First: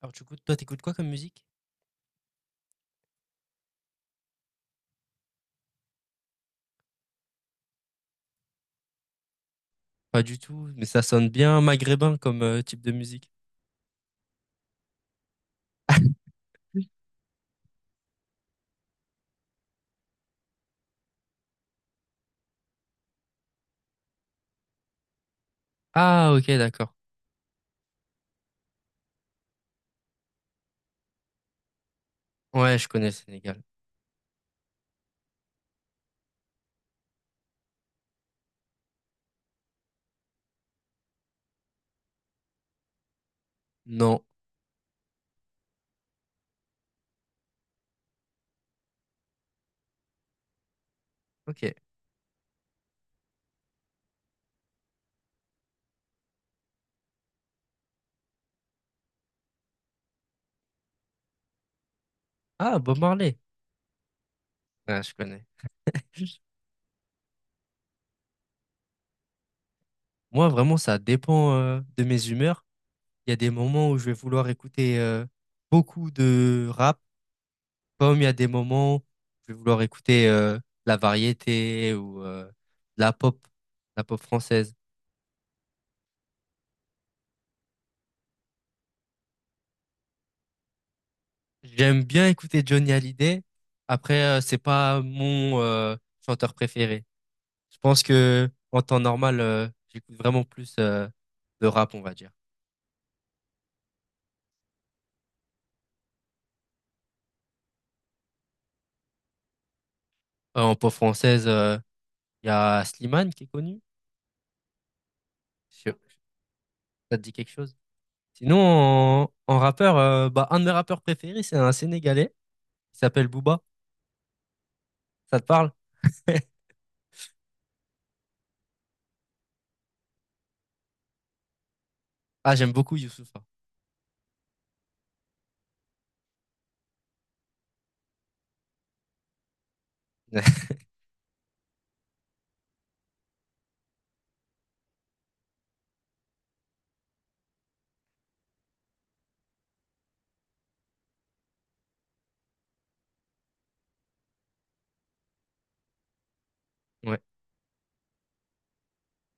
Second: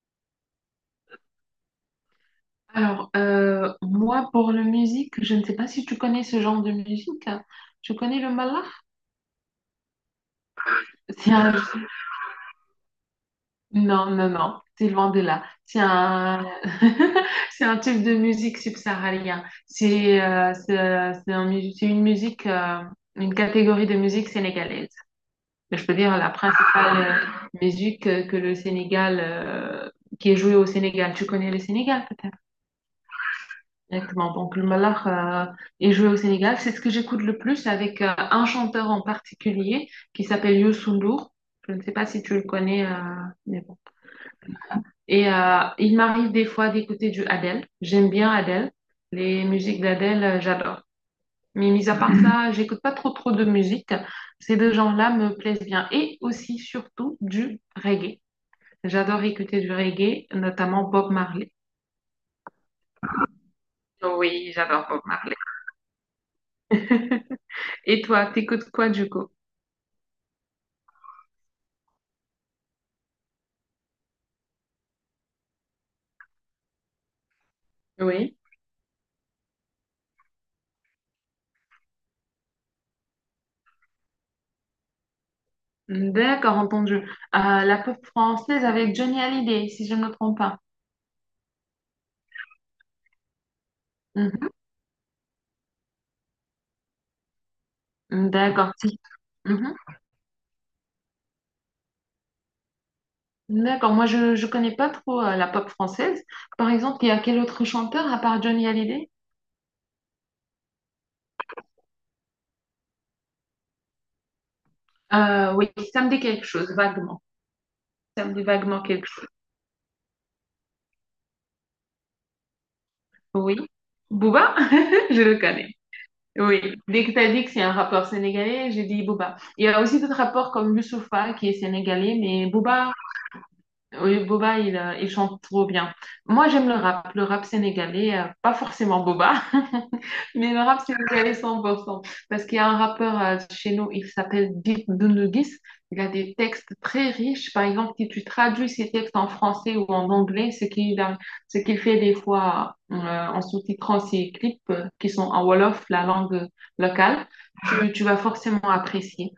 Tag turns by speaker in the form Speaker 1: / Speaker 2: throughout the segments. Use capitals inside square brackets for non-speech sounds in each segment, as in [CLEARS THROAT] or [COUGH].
Speaker 1: Alors du coup, toi, t'écoutes quoi comme musique?
Speaker 2: Alors, moi, pour la musique, je ne sais pas si tu connais ce genre de musique. Tu connais le mallah?
Speaker 1: Pas du tout, mais ça sonne
Speaker 2: C'est un...
Speaker 1: bien maghrébin comme type de musique.
Speaker 2: Non, non, non, c'est loin de là. C'est
Speaker 1: [LAUGHS]
Speaker 2: un... [LAUGHS] c'est un type de musique subsaharienne. C'est une musique, une catégorie de musique sénégalaise. Je peux dire la
Speaker 1: Ah, ok, d'accord.
Speaker 2: principale musique que le Sénégal, qui est jouée au Sénégal. Tu connais le Sénégal?
Speaker 1: Ouais, je connais le Sénégal.
Speaker 2: Exactement. Donc, le Malakh est joué au Sénégal. C'est ce que j'écoute le plus avec un chanteur en particulier qui s'appelle Youssou Ndour. Je ne sais pas si tu le connais, mais bon.
Speaker 1: Non.
Speaker 2: Et il m'arrive des fois d'écouter du Adele. J'aime bien Adele. Les musiques d'Adele, j'adore. Mais
Speaker 1: Ok.
Speaker 2: mis à part ça, [CLEARS THROAT] j'écoute pas trop trop de musique. Ces deux genres-là me plaisent bien. Et aussi, surtout, du reggae. J'adore écouter du reggae, notamment Bob Marley.
Speaker 1: Ah, Bob Marley.
Speaker 2: Oui, j'adore Bob
Speaker 1: Ouais, je
Speaker 2: Marley.
Speaker 1: connais.
Speaker 2: [LAUGHS] Et toi, t'écoutes quoi du coup?
Speaker 1: Moi, vraiment, ça dépend de mes humeurs. Il y a des moments où je vais vouloir écouter beaucoup de rap, comme il y a
Speaker 2: Oui.
Speaker 1: des moments où je vais vouloir écouter la variété ou la pop, la pop française.
Speaker 2: D'accord, entendu. La pop française avec Johnny Hallyday, si je ne me trompe pas.
Speaker 1: J'aime bien écouter Johnny Hallyday. Après, c'est pas mon chanteur préféré. Je pense
Speaker 2: Mhm.
Speaker 1: que
Speaker 2: D'accord,
Speaker 1: en
Speaker 2: si.
Speaker 1: temps normal,
Speaker 2: Mhm.
Speaker 1: j'écoute vraiment plus de rap, on va dire.
Speaker 2: D'accord, moi je connais pas trop la pop française. Par exemple, il y a quel autre chanteur à part Johnny Hallyday?
Speaker 1: En pop française, il y a Slimane qui est connu.
Speaker 2: Oui,
Speaker 1: Sais
Speaker 2: ça
Speaker 1: pas
Speaker 2: me
Speaker 1: si
Speaker 2: dit quelque chose,
Speaker 1: ça te
Speaker 2: vaguement.
Speaker 1: dit quelque chose?
Speaker 2: Ça me dit
Speaker 1: Sinon,
Speaker 2: vaguement quelque chose.
Speaker 1: en rappeur, bah, un de mes rappeurs préférés, c'est un Sénégalais. Il s'appelle
Speaker 2: Oui.
Speaker 1: Booba.
Speaker 2: Booba, [LAUGHS] je
Speaker 1: Ça
Speaker 2: le
Speaker 1: te parle?
Speaker 2: connais. Oui.
Speaker 1: [LAUGHS]
Speaker 2: Dès que tu as dit que c'est un rappeur sénégalais, j'ai dit Booba. Il y a aussi d'autres rappeurs comme Youssoupha qui est sénégalais, mais
Speaker 1: Ah, j'aime
Speaker 2: Booba,
Speaker 1: beaucoup Youssoupha.
Speaker 2: oui, Boba, il chante trop bien. Moi, j'aime le rap sénégalais, pas forcément Boba, [LAUGHS] mais le rap
Speaker 1: [LAUGHS]
Speaker 2: sénégalais 100%. Parce qu'il y a un rappeur chez nous, il s'appelle Dip Doundouguis. Il a des textes très riches. Par exemple, si tu traduis ses textes en français ou en anglais, ce qu'il fait des fois en sous-titrant ses clips qui sont en Wolof, la langue
Speaker 1: Ouais.
Speaker 2: locale, tu vas forcément apprécier.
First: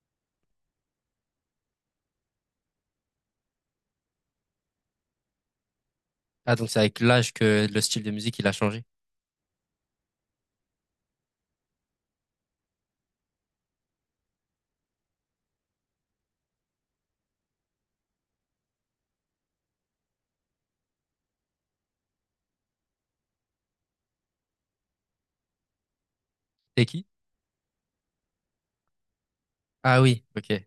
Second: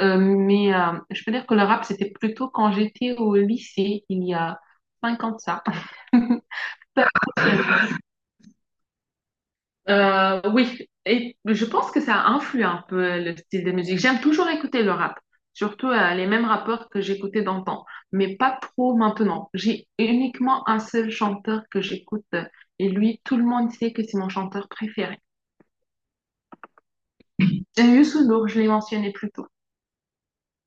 Speaker 2: Mais je peux dire que le rap, c'était plutôt quand j'étais au lycée, il y a 5 ans de ça.
Speaker 1: Ah, donc c'est avec l'âge que le
Speaker 2: [LAUGHS]
Speaker 1: style de musique, il a changé.
Speaker 2: Oui, et je pense que ça influe un peu le style de musique. J'aime toujours écouter le rap, surtout les mêmes rappeurs que j'écoutais d'antan, mais pas trop maintenant. J'ai uniquement un seul chanteur que j'écoute et lui, tout le monde sait que c'est mon chanteur préféré.
Speaker 1: C'est qui?
Speaker 2: J'aime Youssou Ndour, je l'ai mentionné plus tôt.
Speaker 1: Ah oui, ok.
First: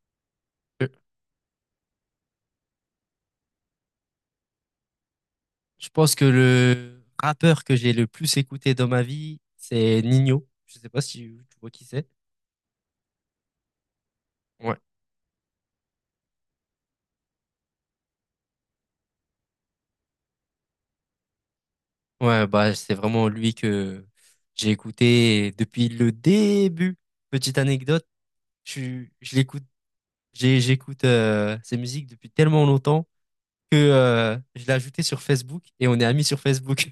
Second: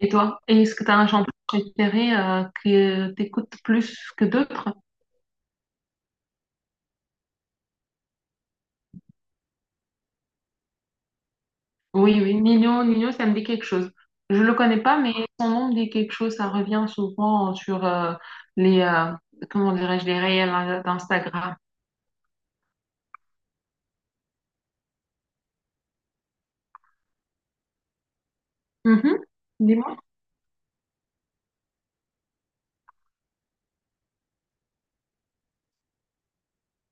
Speaker 2: Et toi, est-ce que tu as un chanteur préféré que tu écoutes plus que d'autres?
Speaker 1: Je pense que le rappeur que j'ai le plus écouté dans ma vie, c'est Nino. Je sais pas si tu vois qui c'est.
Speaker 2: Oui, oui, Nino, ça me dit quelque chose. Je le
Speaker 1: Ouais.
Speaker 2: connais pas, mais son nom me dit quelque chose. Ça revient souvent sur les, euh, comment dirais-je, les réels d'Instagram.
Speaker 1: Ouais, bah c'est vraiment lui que j'ai écouté depuis le début. Petite anecdote, je,
Speaker 2: Mhm.
Speaker 1: je l'écoute,
Speaker 2: Dis-moi.
Speaker 1: j'écoute ses musiques depuis tellement longtemps que je l'ai ajouté sur Facebook et on est amis sur Facebook.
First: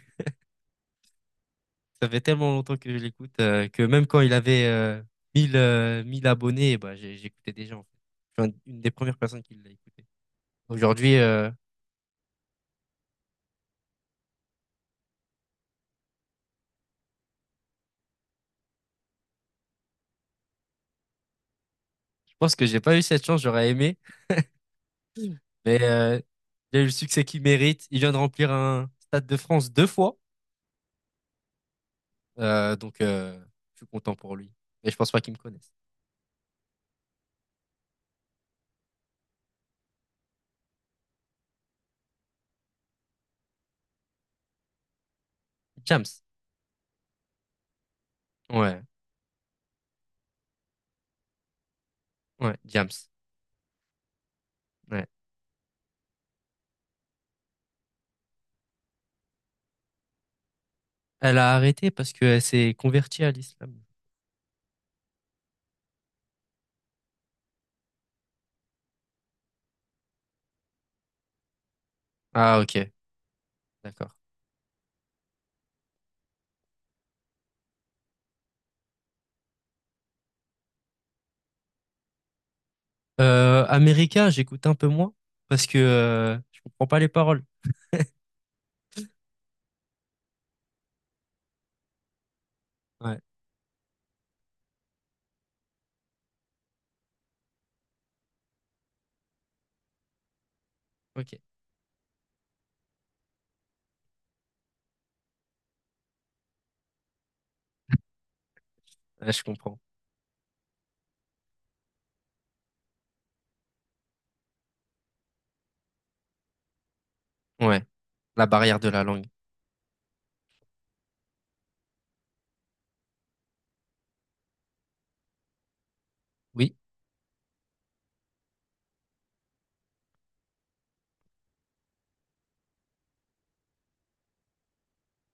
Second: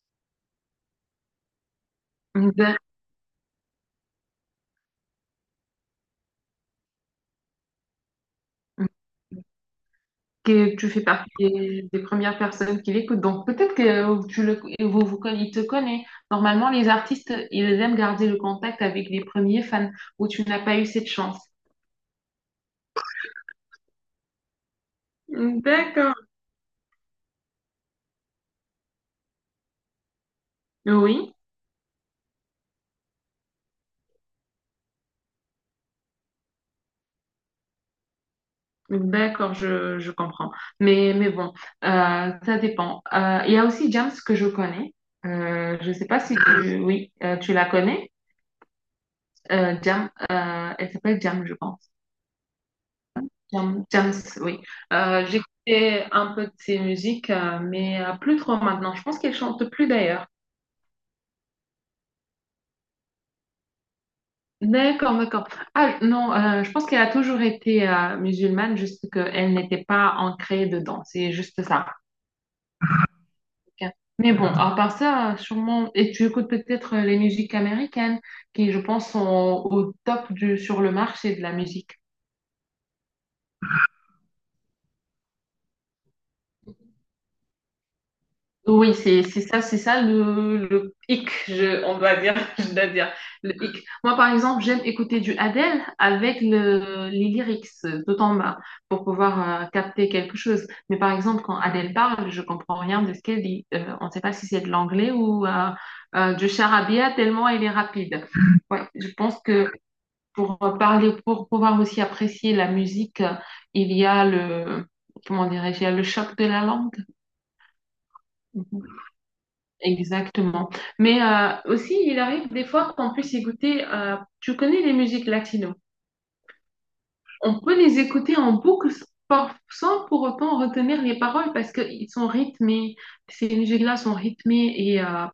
Speaker 1: [LAUGHS] Ça fait tellement longtemps
Speaker 2: D'ac-
Speaker 1: que je l'écoute que même quand il avait 1000 1000 abonnés, bah j'écoutais déjà en fait. Je suis une des premières personnes qui l'a écouté.
Speaker 2: Que tu fais
Speaker 1: Aujourd'hui,
Speaker 2: partie des premières personnes qui l'écoutent. Donc peut-être que tu le, il te connaît. Normalement, les artistes, ils aiment garder le contact avec les premiers fans où tu n'as pas eu cette chance.
Speaker 1: je pense que j'ai pas eu cette chance, j'aurais aimé, mais
Speaker 2: D'accord.
Speaker 1: il a eu le succès qu'il mérite. Il vient de remplir un Stade de France deux fois,
Speaker 2: Oui.
Speaker 1: donc je suis content pour lui. Mais je pense pas qu'il me connaisse.
Speaker 2: D'accord, je comprends. Mais bon, ça dépend. Il y a aussi Jams que je connais. Je sais pas
Speaker 1: James,
Speaker 2: si tu... Oui, tu la connais.
Speaker 1: ouais,
Speaker 2: Jam, elle s'appelle Jam, je pense.
Speaker 1: ouais, James,
Speaker 2: Jam, Jams, oui.
Speaker 1: ouais.
Speaker 2: J'écoutais un peu de ses musiques, mais plus trop maintenant. Je pense qu'elle chante plus d'ailleurs.
Speaker 1: Elle a arrêté parce qu'elle s'est convertie à l'islam.
Speaker 2: D'accord, d'accord. Ah non, je pense qu'elle a toujours été musulmane, juste qu'elle n'était pas ancrée dedans. C'est juste ça.
Speaker 1: Ah ok,
Speaker 2: Ok.
Speaker 1: d'accord.
Speaker 2: Mais bon, à part ça, sûrement, et tu écoutes peut-être les musiques américaines qui, je pense, sont au top du, sur le marché de la musique.
Speaker 1: America, j'écoute un peu moins parce que je comprends pas les paroles.
Speaker 2: Oui, c'est ça, c'est ça le hic, on doit dire, [LAUGHS] je dois dire,
Speaker 1: Ouais,
Speaker 2: le hic. Moi, par exemple, j'aime écouter du Adele avec le, les lyrics tout en bas pour pouvoir capter quelque chose. Mais par
Speaker 1: ok,
Speaker 2: exemple, quand Adele parle, je comprends rien de ce qu'elle dit. On ne sait pas si c'est de l'anglais ou du charabia tellement elle est rapide. [LAUGHS] Ouais, je
Speaker 1: ouais,
Speaker 2: pense
Speaker 1: je
Speaker 2: que
Speaker 1: comprends.
Speaker 2: pour parler, pour pouvoir aussi apprécier la musique, il y a le, comment dirais-je, il y a le choc de la langue.
Speaker 1: Ouais, la barrière
Speaker 2: Mhm.
Speaker 1: de la langue.
Speaker 2: Exactement. Mais aussi, il arrive des fois qu'on puisse écouter, tu connais les musiques latino.
Speaker 1: Oui.
Speaker 2: On peut les écouter en boucle sans pour autant retenir les paroles parce qu'ils sont rythmés. Ces musiques-là sont rythmées et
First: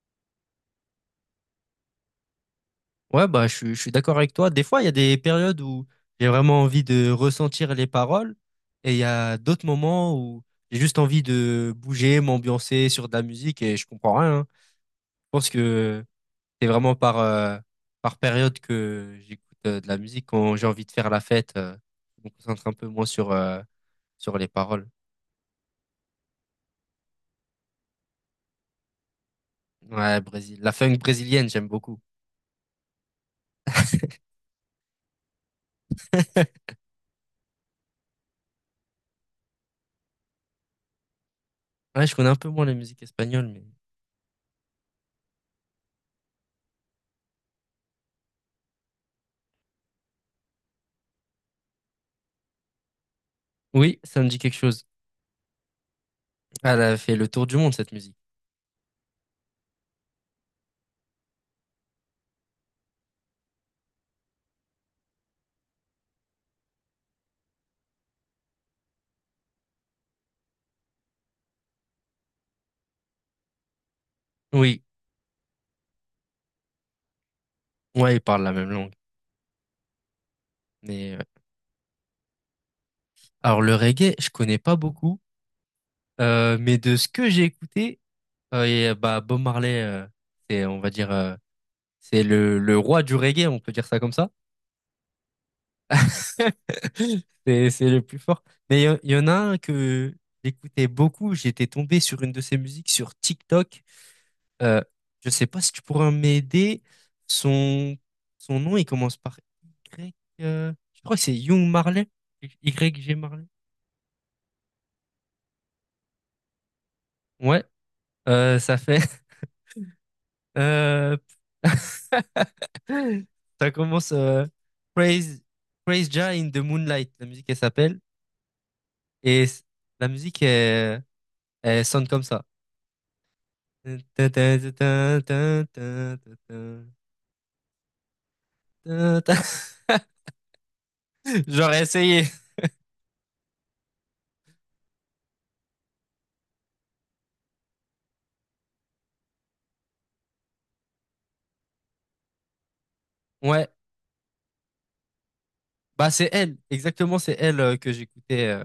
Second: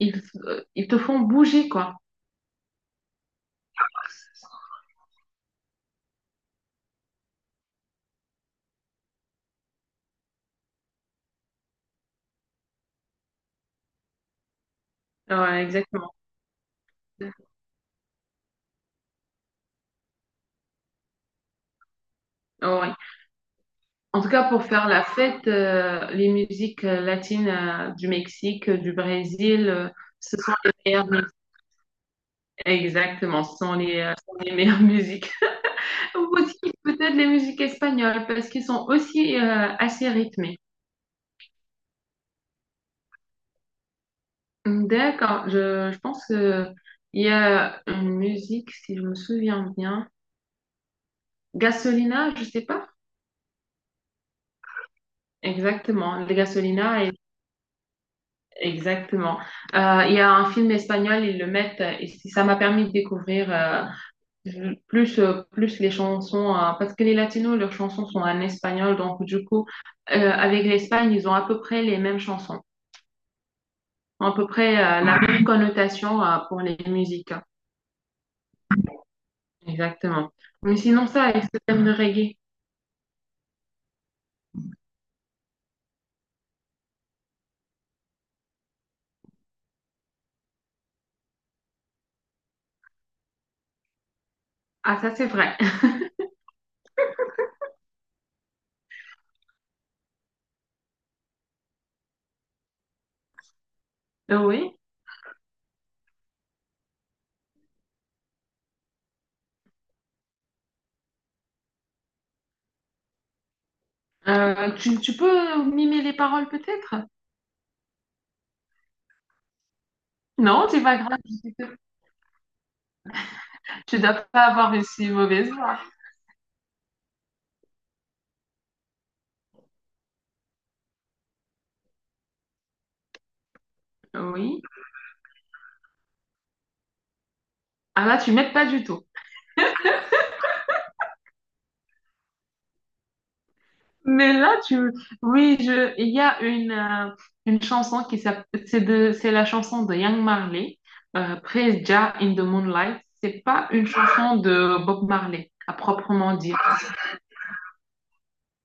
Speaker 2: ils, ils te font bouger, quoi.
Speaker 1: Ouais, bah, je suis d'accord avec toi. Des fois, il y a des périodes où j'ai vraiment envie de ressentir les paroles et il y a d'autres moments où j'ai juste envie de bouger, m'ambiancer sur de la musique et je comprends rien, hein. Je pense
Speaker 2: Ouais,
Speaker 1: que
Speaker 2: exactement.
Speaker 1: c'est vraiment par période que j'écoute de la musique quand j'ai envie de faire la fête. Je me concentre un peu
Speaker 2: Ouais.
Speaker 1: moins
Speaker 2: En tout
Speaker 1: sur
Speaker 2: cas,
Speaker 1: les
Speaker 2: pour faire
Speaker 1: paroles.
Speaker 2: la fête, les musiques latines du Mexique, du Brésil,
Speaker 1: Ouais,
Speaker 2: ce sont
Speaker 1: Brésil. La
Speaker 2: les
Speaker 1: funk
Speaker 2: meilleures musiques.
Speaker 1: brésilienne, j'aime beaucoup.
Speaker 2: Exactement, ce sont les meilleures [LAUGHS] musiques. Ou aussi peut-être les musiques espagnoles, parce qu'ils sont aussi assez rythmées.
Speaker 1: Ouais, je connais un peu moins la musique espagnole, mais
Speaker 2: D'accord, je pense qu'il y a une musique, si je me souviens bien, Gasolina, je sais pas.
Speaker 1: oui, ça me dit quelque chose.
Speaker 2: Exactement,
Speaker 1: Elle a fait le tour du monde, cette musique.
Speaker 2: Exactement. Il y a un film espagnol, ils le mettent, et ça m'a permis de découvrir... plus les chansons, parce que les latinos, leurs chansons sont en espagnol, donc du coup, avec l'Espagne, ils ont à peu près les mêmes chansons, à peu près
Speaker 1: Oui.
Speaker 2: la même connotation pour les musiques.
Speaker 1: Ouais, ils parlent la même langue.
Speaker 2: Exactement. Mais sinon,
Speaker 1: Mais
Speaker 2: ça, avec ce thème de reggae,
Speaker 1: alors le reggae, je connais pas beaucoup, mais de ce que j'ai écouté, bah Bob Marley, c'est on va dire c'est le roi du reggae, on peut dire ça comme ça.
Speaker 2: ah, ça, c'est vrai. [LAUGHS]
Speaker 1: [LAUGHS] C'est le plus fort. Mais il y en a un que j'écoutais beaucoup. J'étais tombé sur une de ses musiques sur TikTok.
Speaker 2: Oui.
Speaker 1: Euh, je sais pas si tu pourras m'aider. Son Son nom, il commence par Y. Je crois que c'est Young Marley. Y G Marley.
Speaker 2: Tu peux mimer les paroles peut-être?
Speaker 1: Ouais. Ça fait
Speaker 2: Non, c'est pas
Speaker 1: Euh,
Speaker 2: grave. [LAUGHS]
Speaker 1: [LAUGHS] Ça
Speaker 2: Tu
Speaker 1: commence
Speaker 2: dois pas avoir une si
Speaker 1: Praise,
Speaker 2: mauvaise voix.
Speaker 1: Praise Jah in the Moonlight, la musique, elle s'appelle. Et c- la musique, elle, elle sonne comme ça. [LAUGHS]
Speaker 2: Oui. Ah là, tu m'aides pas du tout.
Speaker 1: J'aurais essayé.
Speaker 2: Mais là, tu... Oui, il y a une chanson qui s'appelle... c'est la chanson de Young Marley, Praise Jah in the Moonlight. C'est pas
Speaker 1: Ouais.
Speaker 2: une chanson de Bob Marley, à
Speaker 1: Bah, c'est
Speaker 2: proprement
Speaker 1: elle.
Speaker 2: dire.
Speaker 1: Exactement, c'est elle que j'écoutais.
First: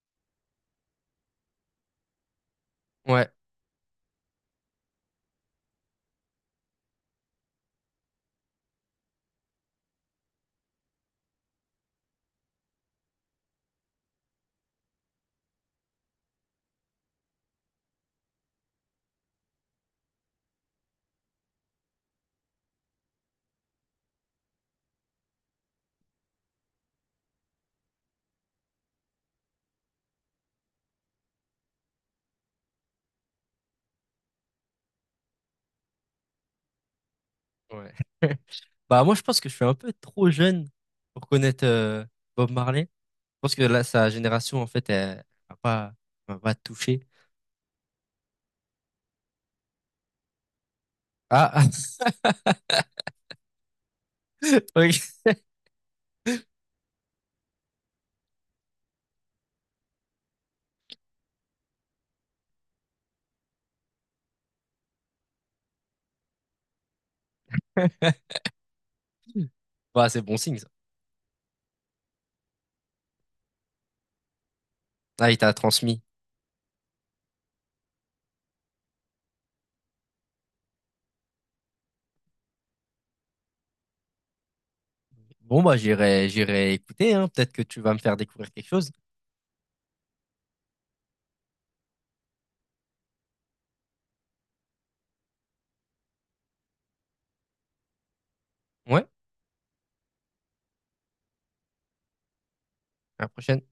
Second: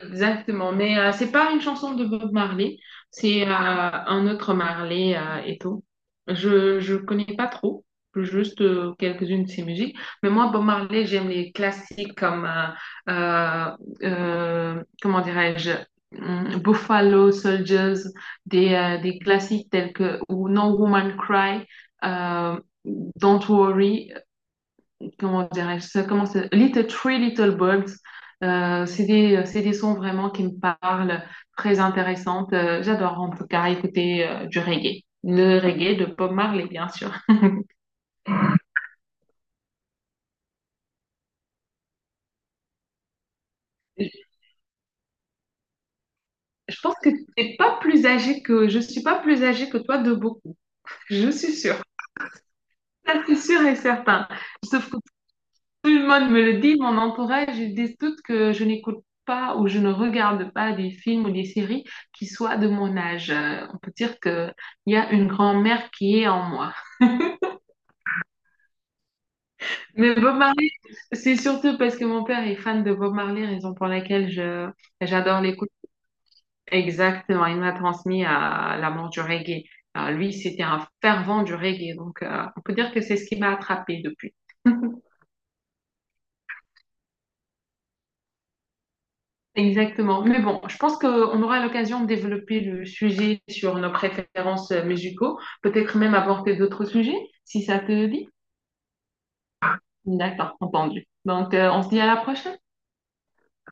Speaker 2: Exactement, mais c'est pas une chanson de Bob Marley,
Speaker 1: Ouais.
Speaker 2: c'est un autre Marley et tout. Je connais pas trop, juste quelques-unes de ses musiques. Mais moi, Bob Marley, j'aime les classiques comme euh, comment dirais-je, Buffalo Soldiers, des classiques tels que ou No Woman Cry, euh, Don't Worry comment dirais-je ça, comment ça- Little Three Little Birds. C'est des sons vraiment qui me parlent, très intéressantes. J'adore en tout cas écouter du reggae. Le reggae de Bob Marley, bien sûr.
Speaker 1: Ouais. [LAUGHS] Bah, moi, je pense que je suis un peu trop jeune pour connaître Bob Marley. Je pense que là, sa
Speaker 2: Je
Speaker 1: génération, en fait, elle va pas, elle m'a pas
Speaker 2: je pense
Speaker 1: touché.
Speaker 2: que t'es pas plus âgé que, je suis pas plus âgée que toi de beaucoup. Je suis
Speaker 1: Ah!
Speaker 2: sûre.
Speaker 1: [LAUGHS]
Speaker 2: Ça, c'est sûr et certain.
Speaker 1: [LAUGHS]
Speaker 2: Sauf que
Speaker 1: Ok.
Speaker 2: tout le monde me le dit, mon entourage, ils disent tous que je n'écoute pas ou je ne regarde pas des films ou des séries qui soient de mon âge. On peut dire qu'il y a une grand-mère qui est en moi.
Speaker 1: Bah,
Speaker 2: Mais
Speaker 1: c'est bon
Speaker 2: Bob
Speaker 1: signe, ça.
Speaker 2: Marley, c'est surtout parce que mon père est fan de Bob Marley, raison pour laquelle
Speaker 1: Ah, il
Speaker 2: j'adore
Speaker 1: t'a
Speaker 2: l'écouter.
Speaker 1: transmis.
Speaker 2: Exactement, il m'a transmis à l'amour du reggae. Lui, c'était un fervent du reggae, donc on peut dire que c'est ce qui m'a attrapée depuis. [LAUGHS]
Speaker 1: Bon, bah, j'irai, j'irai écouter, hein. Peut-être que tu vas me faire découvrir quelque chose.
Speaker 2: Exactement. Mais bon, je pense qu'on aura l'occasion de développer le sujet sur nos préférences musicaux, peut-être même aborder d'autres sujets, si ça te dit.
Speaker 1: Ouais,
Speaker 2: D'accord, entendu. Donc, on se dit à la prochaine.
Speaker 1: à la prochaine.